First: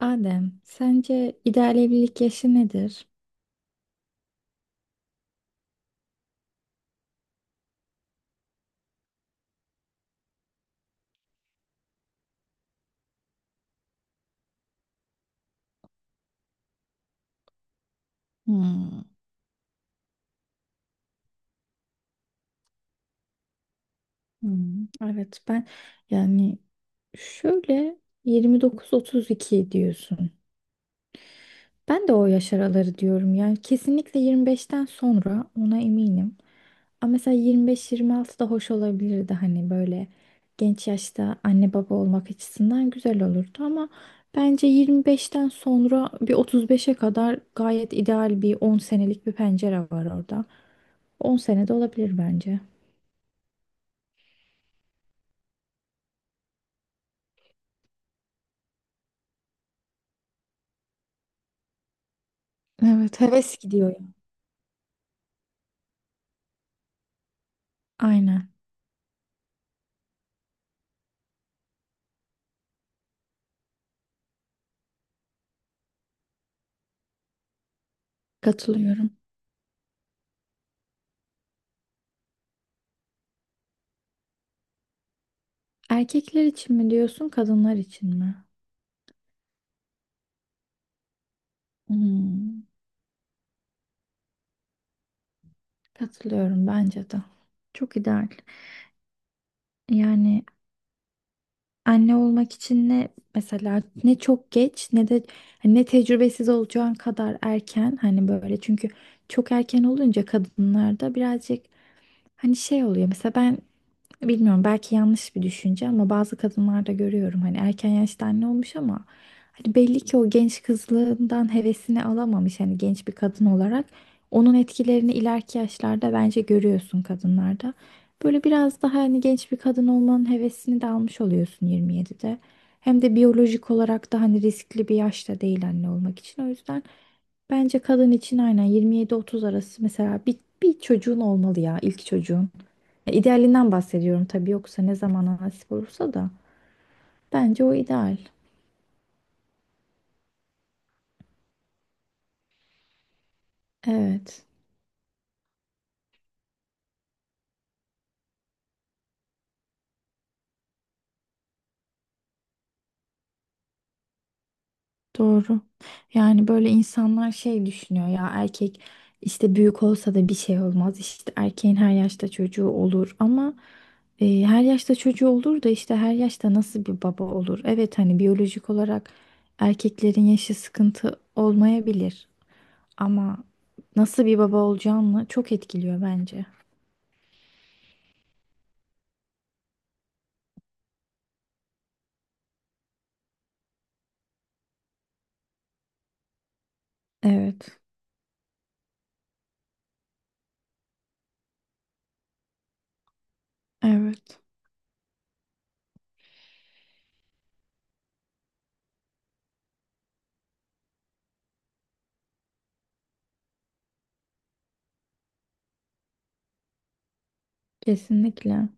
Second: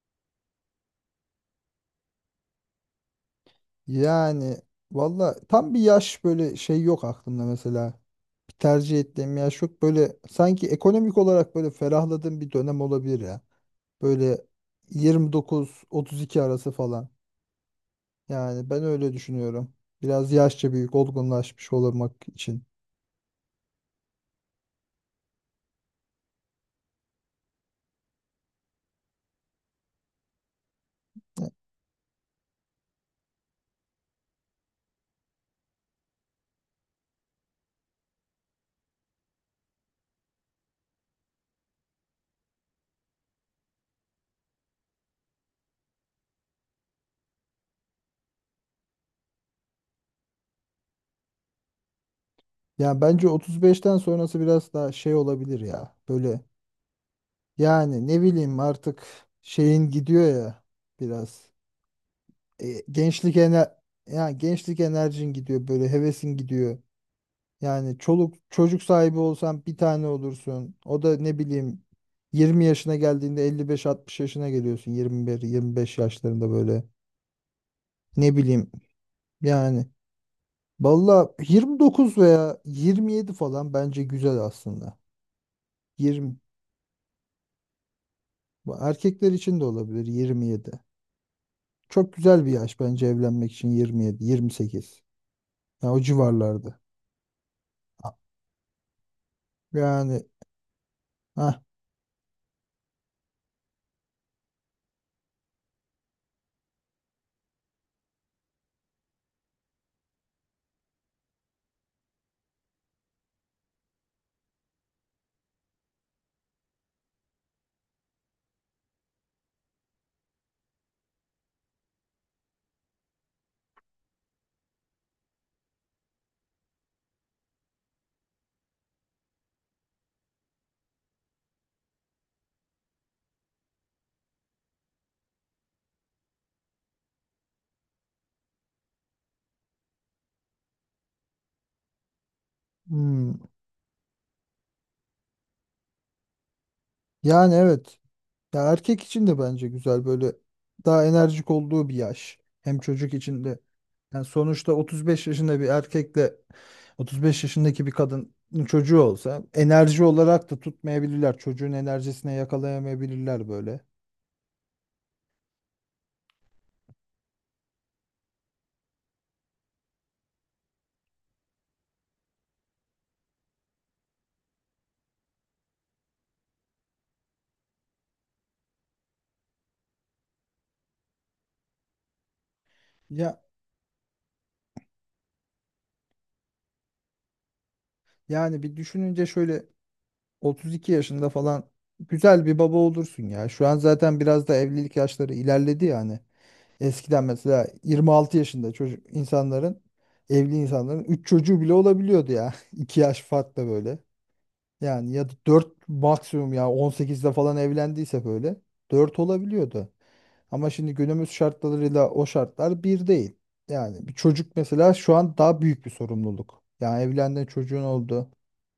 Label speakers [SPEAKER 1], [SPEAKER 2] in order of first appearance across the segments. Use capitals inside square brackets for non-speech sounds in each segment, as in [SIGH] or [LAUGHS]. [SPEAKER 1] Adem, sence ideal evlilik yaşı nedir?
[SPEAKER 2] Yani valla tam bir yaş böyle şey yok aklımda mesela. Bir tercih ettiğim yaş yok. Böyle sanki ekonomik olarak böyle ferahladığım bir dönem olabilir ya. Böyle 29-32 arası falan. Yani ben
[SPEAKER 1] Hmm.
[SPEAKER 2] öyle düşünüyorum. Biraz yaşça büyük olgunlaşmış olmak için.
[SPEAKER 1] Hmm, evet ben yani şöyle 29-32 diyorsun. Ben de o yaş araları diyorum yani kesinlikle 25'ten sonra ona eminim. Ama mesela 25-26 da hoş olabilirdi hani böyle genç yaşta anne baba olmak açısından güzel olurdu ama bence 25'ten sonra bir 35'e kadar gayet ideal bir 10 senelik bir pencere var orada. 10 sene de olabilir bence.
[SPEAKER 2] Yani bence 35'ten sonrası biraz daha şey olabilir ya. Böyle yani ne bileyim artık şeyin gidiyor ya biraz. E,
[SPEAKER 1] Evet,
[SPEAKER 2] gençlik
[SPEAKER 1] heves
[SPEAKER 2] ener
[SPEAKER 1] gidiyor ya.
[SPEAKER 2] yani gençlik enerjin gidiyor böyle hevesin gidiyor. Yani çoluk
[SPEAKER 1] Aynen,
[SPEAKER 2] çocuk sahibi olsan bir tane olursun. O da ne bileyim 20 yaşına geldiğinde 55-60 yaşına geliyorsun. 21-25 yaşlarında böyle. Ne bileyim
[SPEAKER 1] katılıyorum.
[SPEAKER 2] yani. Valla 29 veya 27 falan bence güzel aslında. 20
[SPEAKER 1] Erkekler için mi diyorsun, kadınlar için mi?
[SPEAKER 2] bu erkekler için de olabilir 27. Çok güzel bir
[SPEAKER 1] Hmm.
[SPEAKER 2] yaş bence evlenmek için 27, 28. Yani o
[SPEAKER 1] Katılıyorum
[SPEAKER 2] civarlarda.
[SPEAKER 1] bence de. Çok ideal.
[SPEAKER 2] Yani
[SPEAKER 1] Yani
[SPEAKER 2] ah
[SPEAKER 1] anne olmak için ne mesela ne çok geç ne de hani ne tecrübesiz olacağın kadar erken hani böyle çünkü çok erken olunca kadınlarda birazcık hani şey oluyor. Mesela ben bilmiyorum, belki yanlış bir düşünce, ama bazı kadınlarda görüyorum hani erken yaşta anne olmuş ama hani belli ki o genç kızlığından hevesini alamamış hani genç bir kadın olarak onun etkilerini ileriki yaşlarda bence görüyorsun kadınlarda. Böyle biraz daha hani genç bir kadın olmanın hevesini de almış oluyorsun 27'de. Hem de biyolojik olarak da hani riskli bir yaşta değil anne olmak için. O yüzden bence kadın için aynen 27-30 arası mesela bir çocuğun olmalı ya ilk çocuğun. Ya idealinden bahsediyorum tabii yoksa ne zamana nasip olursa da.
[SPEAKER 2] Yani
[SPEAKER 1] Bence o
[SPEAKER 2] evet.
[SPEAKER 1] ideal.
[SPEAKER 2] Ya erkek için de bence güzel böyle daha enerjik olduğu bir yaş. Hem çocuk için de. Yani
[SPEAKER 1] Evet,
[SPEAKER 2] sonuçta 35 yaşında bir erkekle 35 yaşındaki bir kadının çocuğu olsa enerji olarak da tutmayabilirler. Çocuğun enerjisine yakalayamayabilirler böyle.
[SPEAKER 1] doğru. Yani böyle insanlar şey düşünüyor ya erkek işte büyük olsa da bir şey olmaz. İşte erkeğin her yaşta çocuğu olur ama her yaşta çocuğu olur da işte her yaşta nasıl bir baba olur? Evet hani biyolojik olarak erkeklerin yaşı sıkıntı olmayabilir
[SPEAKER 2] Ya
[SPEAKER 1] ama nasıl bir baba olacağını çok etkiliyor bence.
[SPEAKER 2] yani bir düşününce şöyle 32 yaşında falan güzel bir baba olursun ya. Şu an zaten biraz da evlilik yaşları ilerledi yani. Eskiden mesela
[SPEAKER 1] Evet,
[SPEAKER 2] 26 yaşında çocuk insanların evli insanların 3 çocuğu bile olabiliyordu ya. [LAUGHS] 2 yaş farkla böyle.
[SPEAKER 1] evet.
[SPEAKER 2] Yani ya da 4 maksimum ya 18'de falan evlendiyse böyle 4 olabiliyordu. Ama şimdi günümüz şartlarıyla o şartlar bir değil. Yani bir çocuk mesela şu an daha büyük bir sorumluluk. Yani evlendin çocuğun oldu.
[SPEAKER 1] Kesinlikle.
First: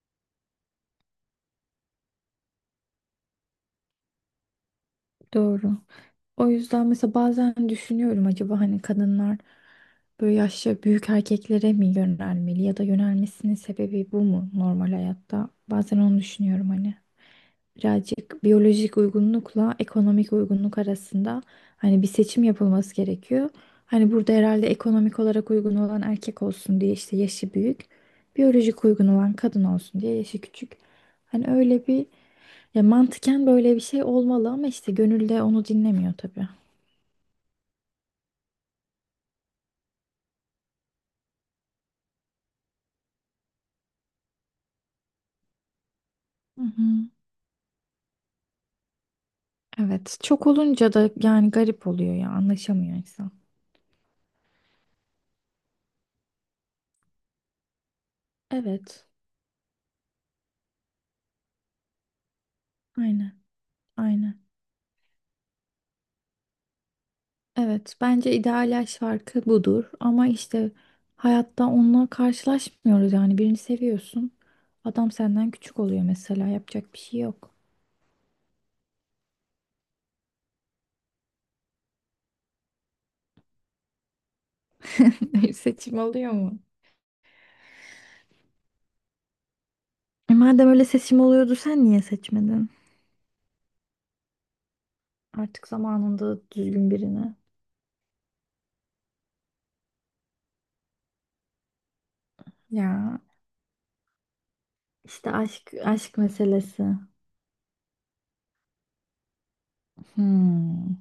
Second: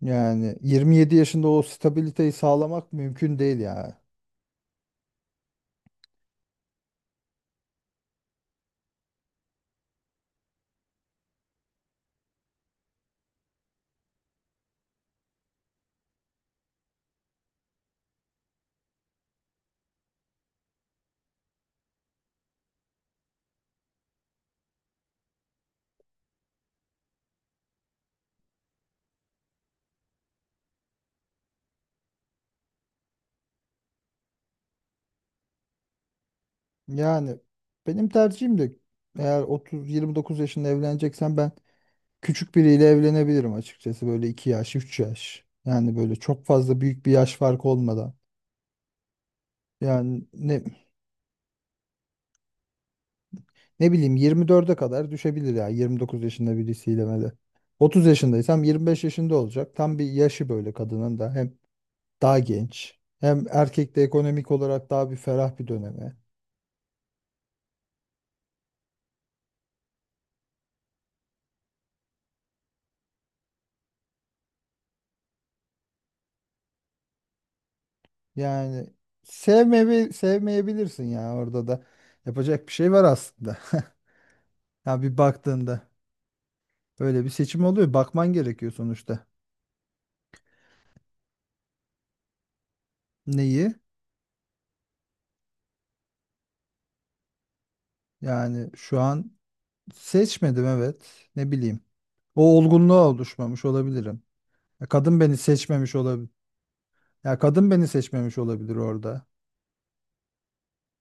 [SPEAKER 2] Yani 27 yaşında o stabiliteyi sağlamak mümkün değil yani.
[SPEAKER 1] Doğru. O yüzden mesela bazen düşünüyorum acaba hani kadınlar böyle yaşça büyük erkeklere mi yönelmeli ya da yönelmesinin sebebi bu mu normal hayatta? Bazen onu düşünüyorum hani. Birazcık biyolojik uygunlukla ekonomik uygunluk arasında hani bir seçim yapılması gerekiyor. Hani burada herhalde ekonomik olarak uygun olan erkek olsun diye işte yaşı büyük, biyolojik uygun olan kadın olsun diye yaşı küçük. Hani öyle bir ya mantıken böyle bir şey olmalı ama işte gönülde onu dinlemiyor tabii.
[SPEAKER 2] Yani benim tercihim de eğer 30 29 yaşında evleneceksen ben küçük biriyle evlenebilirim açıkçası böyle 2 yaş 3 yaş. Yani böyle çok
[SPEAKER 1] Hı
[SPEAKER 2] fazla
[SPEAKER 1] hı.
[SPEAKER 2] büyük bir yaş farkı olmadan.
[SPEAKER 1] Evet.
[SPEAKER 2] Yani
[SPEAKER 1] Çok
[SPEAKER 2] ne
[SPEAKER 1] olunca da yani garip oluyor ya anlaşamıyor insan.
[SPEAKER 2] ne bileyim 24'e kadar düşebilir ya 29 yaşında birisiyle böyle. 30 yaşındaysam 25
[SPEAKER 1] Evet.
[SPEAKER 2] yaşında olacak. Tam bir yaşı böyle kadının da. Hem daha genç.
[SPEAKER 1] Aynen.
[SPEAKER 2] Hem erkek de
[SPEAKER 1] Aynen.
[SPEAKER 2] ekonomik olarak daha bir ferah bir döneme.
[SPEAKER 1] Evet. Bence ideal yaş farkı budur ama işte hayatta onunla karşılaşmıyoruz yani birini seviyorsun. Adam senden küçük oluyor mesela yapacak bir şey yok.
[SPEAKER 2] Yani sevmeyebilirsin ya orada da. Yapacak bir şey var aslında. [LAUGHS] Ya bir
[SPEAKER 1] [LAUGHS]
[SPEAKER 2] baktığında
[SPEAKER 1] Seçim oluyor mu?
[SPEAKER 2] böyle bir seçim oluyor. Bakman gerekiyor sonuçta.
[SPEAKER 1] E madem öyle seçim oluyordu sen niye seçmedin?
[SPEAKER 2] Neyi?
[SPEAKER 1] Artık zamanında düzgün birini.
[SPEAKER 2] Yani şu an seçmedim evet. Ne bileyim. O olgunluğa
[SPEAKER 1] Ya.
[SPEAKER 2] oluşmamış olabilirim. Ya kadın
[SPEAKER 1] İşte
[SPEAKER 2] beni
[SPEAKER 1] aşk
[SPEAKER 2] seçmemiş
[SPEAKER 1] aşk
[SPEAKER 2] olabilir.
[SPEAKER 1] meselesi.
[SPEAKER 2] Ya kadın beni seçmemiş olabilir orada.
[SPEAKER 1] Hmm,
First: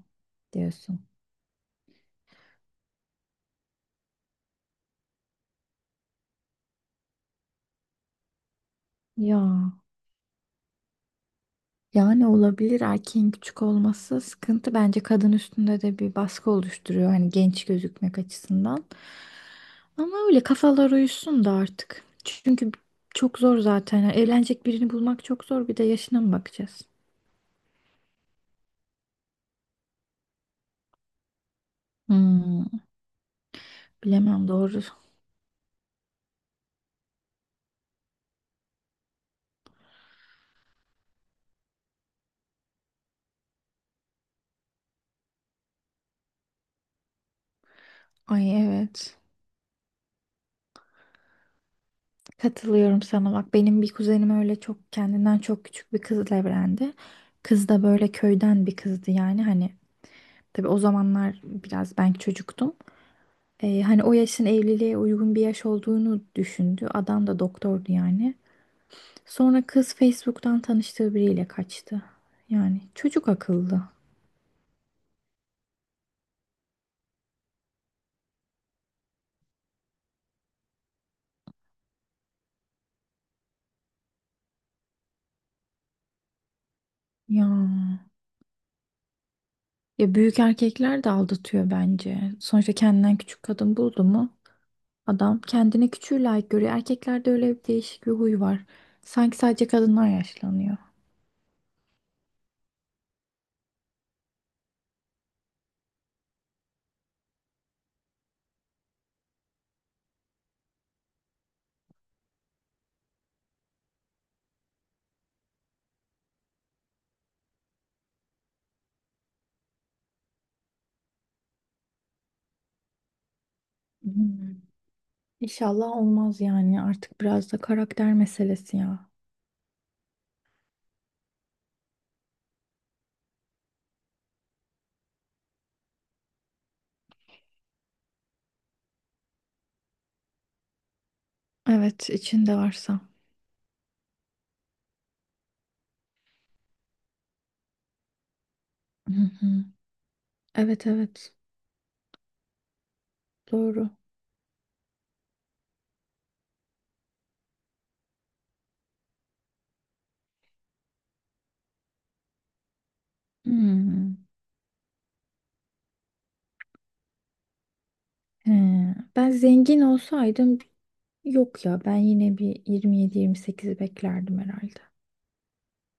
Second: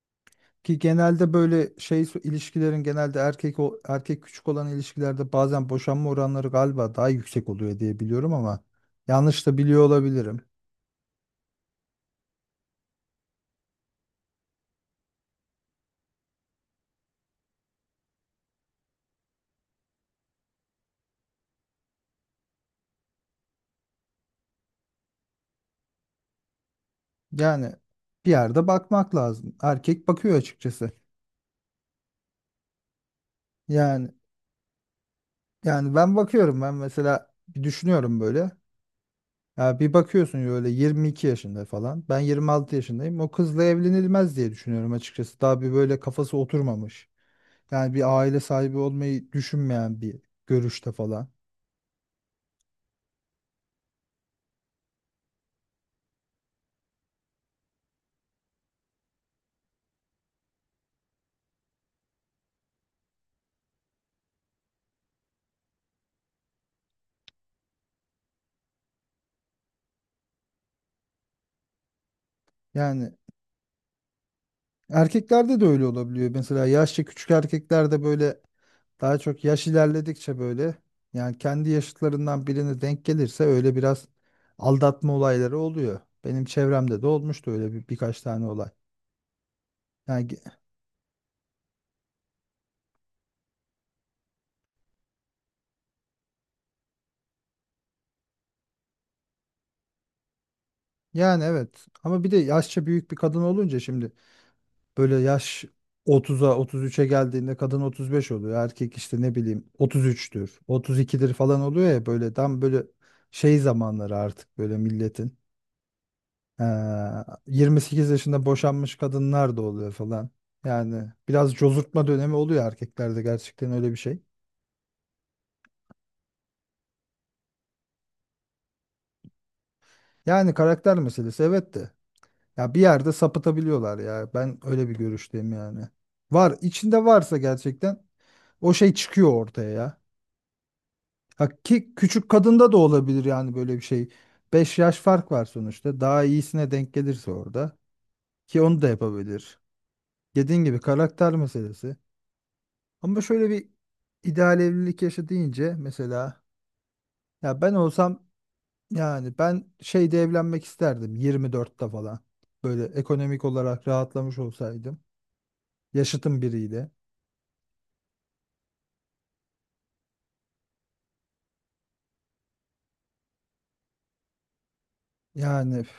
[SPEAKER 2] Ki
[SPEAKER 1] diyorsun.
[SPEAKER 2] genelde böyle ilişkilerin genelde erkek küçük olan ilişkilerde bazen boşanma oranları galiba daha yüksek oluyor diye biliyorum ama
[SPEAKER 1] Ya
[SPEAKER 2] yanlış da biliyor olabilirim.
[SPEAKER 1] yani olabilir erkeğin küçük olması sıkıntı bence kadın üstünde de bir baskı oluşturuyor hani genç gözükmek açısından. Ama öyle kafalar uyuşsun da artık. Çünkü çok zor zaten. Yani evlenecek birini bulmak çok zor. Bir de yaşına mı bakacağız?
[SPEAKER 2] Yani bir yerde bakmak lazım. Erkek bakıyor açıkçası.
[SPEAKER 1] Hmm,
[SPEAKER 2] Yani
[SPEAKER 1] bilemem doğru.
[SPEAKER 2] yani ben bakıyorum ben mesela bir düşünüyorum böyle. Ya bir bakıyorsun böyle 22 yaşında falan. Ben 26 yaşındayım. O kızla evlenilmez diye düşünüyorum açıkçası. Daha bir böyle kafası oturmamış. Yani bir aile
[SPEAKER 1] Ay
[SPEAKER 2] sahibi
[SPEAKER 1] evet.
[SPEAKER 2] olmayı düşünmeyen bir görüşte falan.
[SPEAKER 1] Katılıyorum sana bak benim bir kuzenim öyle çok kendinden çok küçük bir kızla evlendi. Kız da böyle köyden bir kızdı yani hani tabii o zamanlar biraz ben çocuktum. Hani o yaşın evliliğe uygun bir yaş olduğunu düşündü. Adam da doktordu yani. Sonra kız Facebook'tan tanıştığı biriyle kaçtı. Yani
[SPEAKER 2] Yani
[SPEAKER 1] çocuk akıllı.
[SPEAKER 2] erkeklerde de öyle olabiliyor. Mesela yaşça küçük erkeklerde böyle daha çok yaş ilerledikçe böyle yani kendi yaşıtlarından birine denk gelirse öyle biraz aldatma olayları oluyor. Benim çevremde de
[SPEAKER 1] Ya,
[SPEAKER 2] olmuştu öyle birkaç tane olay.
[SPEAKER 1] ya
[SPEAKER 2] Yani
[SPEAKER 1] büyük erkekler de aldatıyor bence. Sonuçta kendinden küçük kadın buldu mu? Adam kendini küçüğü layık görüyor. Erkeklerde öyle bir değişik bir huy var. Sanki sadece kadınlar yaşlanıyor.
[SPEAKER 2] Yani evet ama bir de yaşça büyük bir kadın olunca şimdi böyle yaş 30'a 33'e geldiğinde kadın 35 oluyor. Erkek işte ne bileyim 33'tür 32'dir falan oluyor ya böyle tam böyle şey zamanları artık böyle milletin. Ee, 28 yaşında boşanmış kadınlar da oluyor falan. Yani biraz cozurtma dönemi oluyor erkeklerde gerçekten öyle bir şey.
[SPEAKER 1] Hmm. İnşallah olmaz yani. Artık biraz da karakter meselesi ya.
[SPEAKER 2] Yani karakter meselesi evet de ya bir yerde sapıtabiliyorlar ya ben öyle bir görüşteyim yani. Var içinde varsa gerçekten o şey çıkıyor ortaya ya. Ha, ki
[SPEAKER 1] Evet,
[SPEAKER 2] küçük
[SPEAKER 1] içinde
[SPEAKER 2] kadında da
[SPEAKER 1] varsa.
[SPEAKER 2] olabilir yani böyle bir şey. 5 yaş fark var sonuçta. Daha iyisine denk gelirse orada. Ki onu da
[SPEAKER 1] Hı hı.
[SPEAKER 2] yapabilir. Dediğin gibi
[SPEAKER 1] Evet, evet.
[SPEAKER 2] karakter meselesi. Ama şöyle bir
[SPEAKER 1] Doğru.
[SPEAKER 2] ideal evlilik yaşı deyince mesela ya ben olsam yani ben şeyde evlenmek isterdim 24'te falan. Böyle ekonomik olarak
[SPEAKER 1] Hmm.
[SPEAKER 2] rahatlamış olsaydım. Yaşıtım biriyle.
[SPEAKER 1] He. Ben zengin olsaydım yok ya. Ben yine bir 27-28'i beklerdim herhalde.
[SPEAKER 2] Yani üf,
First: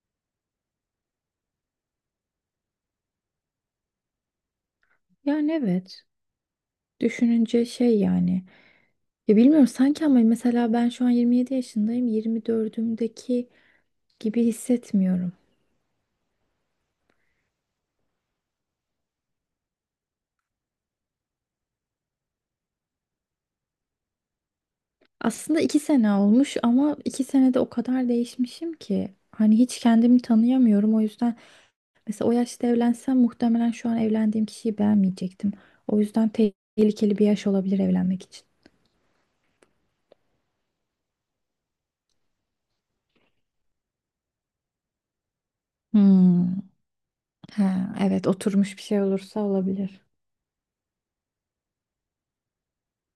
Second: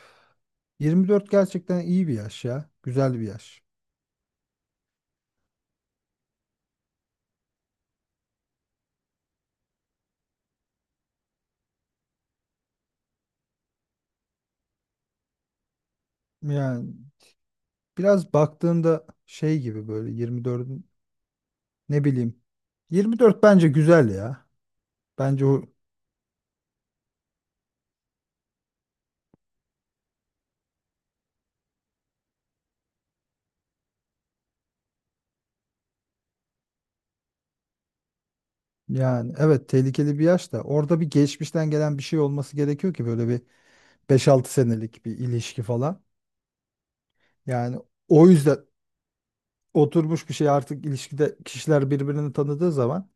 [SPEAKER 2] 24 gerçekten iyi bir yaş ya. Güzel bir yaş.
[SPEAKER 1] Yani evet. Düşününce şey yani. Ya bilmiyorum sanki ama mesela ben şu an 27 yaşındayım. 24'ümdeki gibi hissetmiyorum.
[SPEAKER 2] Yani biraz baktığında şey gibi böyle 24'ün ne bileyim 24 bence güzel ya. Bence
[SPEAKER 1] Aslında
[SPEAKER 2] o
[SPEAKER 1] 2 sene olmuş ama 2 senede o kadar değişmişim ki. Hani hiç kendimi tanıyamıyorum. O yüzden mesela o yaşta evlensem muhtemelen şu an evlendiğim kişiyi beğenmeyecektim. O yüzden tehlikeli bir yaş olabilir evlenmek için.
[SPEAKER 2] yani evet tehlikeli bir yaş da orada bir geçmişten gelen bir şey olması gerekiyor ki böyle bir beş altı senelik bir ilişki falan.
[SPEAKER 1] Hmm.
[SPEAKER 2] Yani
[SPEAKER 1] Ha,
[SPEAKER 2] o
[SPEAKER 1] evet
[SPEAKER 2] yüzden
[SPEAKER 1] oturmuş bir şey olursa olabilir.
[SPEAKER 2] oturmuş bir şey artık ilişkide kişiler birbirini tanıdığı zaman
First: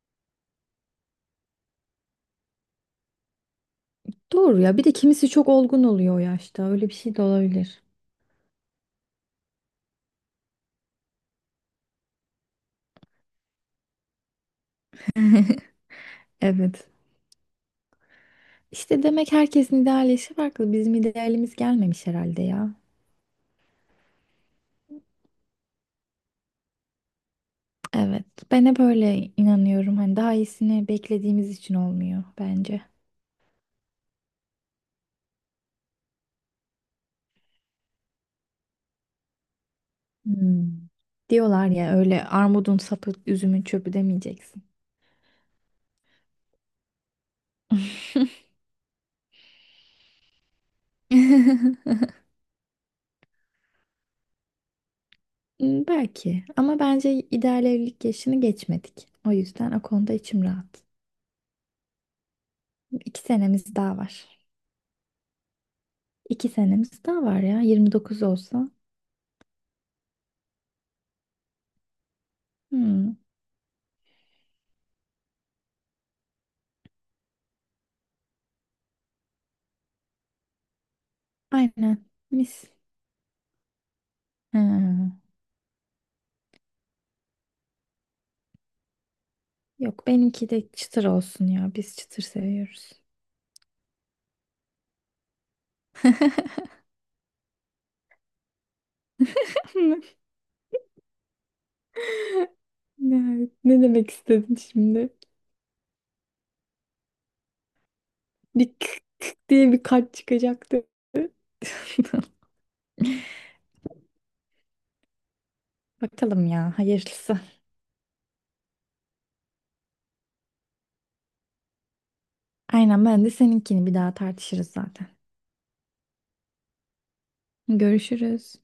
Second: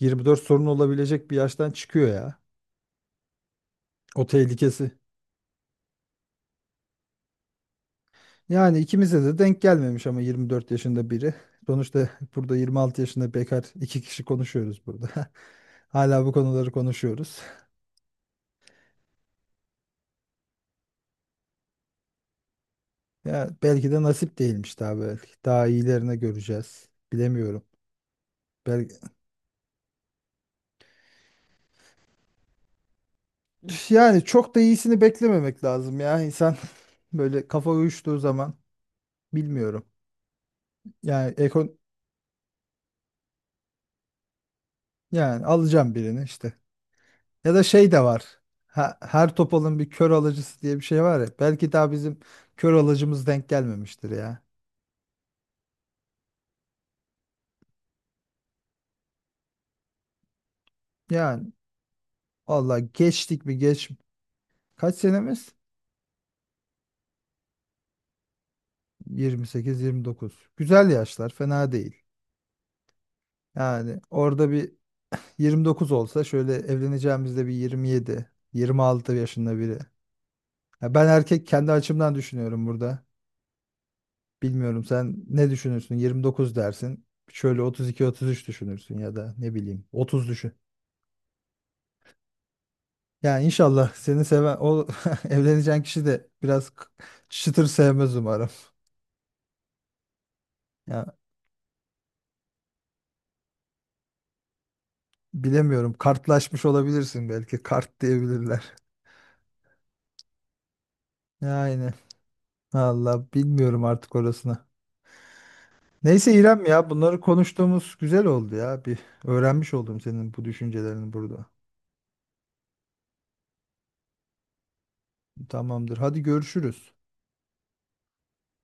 [SPEAKER 2] 24 sorun olabilecek bir yaştan çıkıyor ya. O
[SPEAKER 1] Doğru ya. Bir de
[SPEAKER 2] tehlikesi.
[SPEAKER 1] kimisi çok olgun oluyor o yaşta. Öyle bir şey de olabilir.
[SPEAKER 2] Yani ikimize de denk gelmemiş ama 24 yaşında biri. Sonuçta [LAUGHS] burada 26 yaşında bekar iki kişi konuşuyoruz burada. [LAUGHS] Hala bu konuları
[SPEAKER 1] Evet.
[SPEAKER 2] konuşuyoruz. [LAUGHS]
[SPEAKER 1] İşte demek herkesin ideal yaşı farklı. Bizim idealimiz gelmemiş herhalde ya.
[SPEAKER 2] Ya belki de nasip değilmiş daha belki. Daha iyilerini göreceğiz. Bilemiyorum.
[SPEAKER 1] Evet. Ben hep
[SPEAKER 2] Belki...
[SPEAKER 1] öyle inanıyorum. Hani daha iyisini beklediğimiz için olmuyor bence.
[SPEAKER 2] Üf, yani çok da iyisini beklememek lazım ya. İnsan [LAUGHS] böyle kafa uyuştuğu zaman bilmiyorum.
[SPEAKER 1] Hmm.
[SPEAKER 2] Yani
[SPEAKER 1] Diyorlar
[SPEAKER 2] ekon
[SPEAKER 1] ya öyle armudun sapı üzümün çöpü demeyeceksin.
[SPEAKER 2] yani alacağım birini işte. Ya da şey de var. Her topalın bir kör alıcısı diye bir şey var ya. Belki daha
[SPEAKER 1] [LAUGHS]
[SPEAKER 2] bizim kör alıcımız denk gelmemiştir ya.
[SPEAKER 1] Hmm, belki ama bence ideal evlilik yaşını geçmedik. O yüzden o konuda içim rahat.
[SPEAKER 2] Yani valla
[SPEAKER 1] İki
[SPEAKER 2] geçtik mi
[SPEAKER 1] senemiz
[SPEAKER 2] geç.
[SPEAKER 1] daha var.
[SPEAKER 2] Kaç senemiz?
[SPEAKER 1] 2 senemiz daha var ya. 29 olsa.
[SPEAKER 2] 28 29. Güzel yaşlar, fena değil.
[SPEAKER 1] Hmm,
[SPEAKER 2] Yani orada bir 29 olsa şöyle evleneceğimizde bir 27, 26 yaşında biri. Ya ben erkek kendi
[SPEAKER 1] aynen.
[SPEAKER 2] açımdan
[SPEAKER 1] Mis.
[SPEAKER 2] düşünüyorum burada.
[SPEAKER 1] Ha,
[SPEAKER 2] Bilmiyorum sen ne düşünürsün? 29 dersin. Şöyle 32-33 düşünürsün ya da ne bileyim
[SPEAKER 1] yok
[SPEAKER 2] 30
[SPEAKER 1] benimki
[SPEAKER 2] düşün.
[SPEAKER 1] de çıtır olsun ya. Biz çıtır seviyoruz.
[SPEAKER 2] Yani inşallah seni seven o [LAUGHS] evleneceğin kişi de biraz çıtır sevmez umarım.
[SPEAKER 1] [LAUGHS]
[SPEAKER 2] Ya
[SPEAKER 1] Ne demek istedin şimdi?
[SPEAKER 2] bilemiyorum kartlaşmış olabilirsin belki kart diyebilirler.
[SPEAKER 1] Bir kık kık diye bir kalp çıkacaktı.
[SPEAKER 2] Yani
[SPEAKER 1] [LAUGHS]
[SPEAKER 2] valla bilmiyorum artık orasını. Neyse
[SPEAKER 1] Bakalım
[SPEAKER 2] İrem
[SPEAKER 1] ya
[SPEAKER 2] ya bunları
[SPEAKER 1] hayırlısı.
[SPEAKER 2] konuştuğumuz güzel oldu ya. Bir öğrenmiş oldum senin bu düşüncelerini burada.
[SPEAKER 1] Aynen ben de seninkini bir daha tartışırız zaten.
[SPEAKER 2] Tamamdır. Hadi görüşürüz.
[SPEAKER 1] Görüşürüz.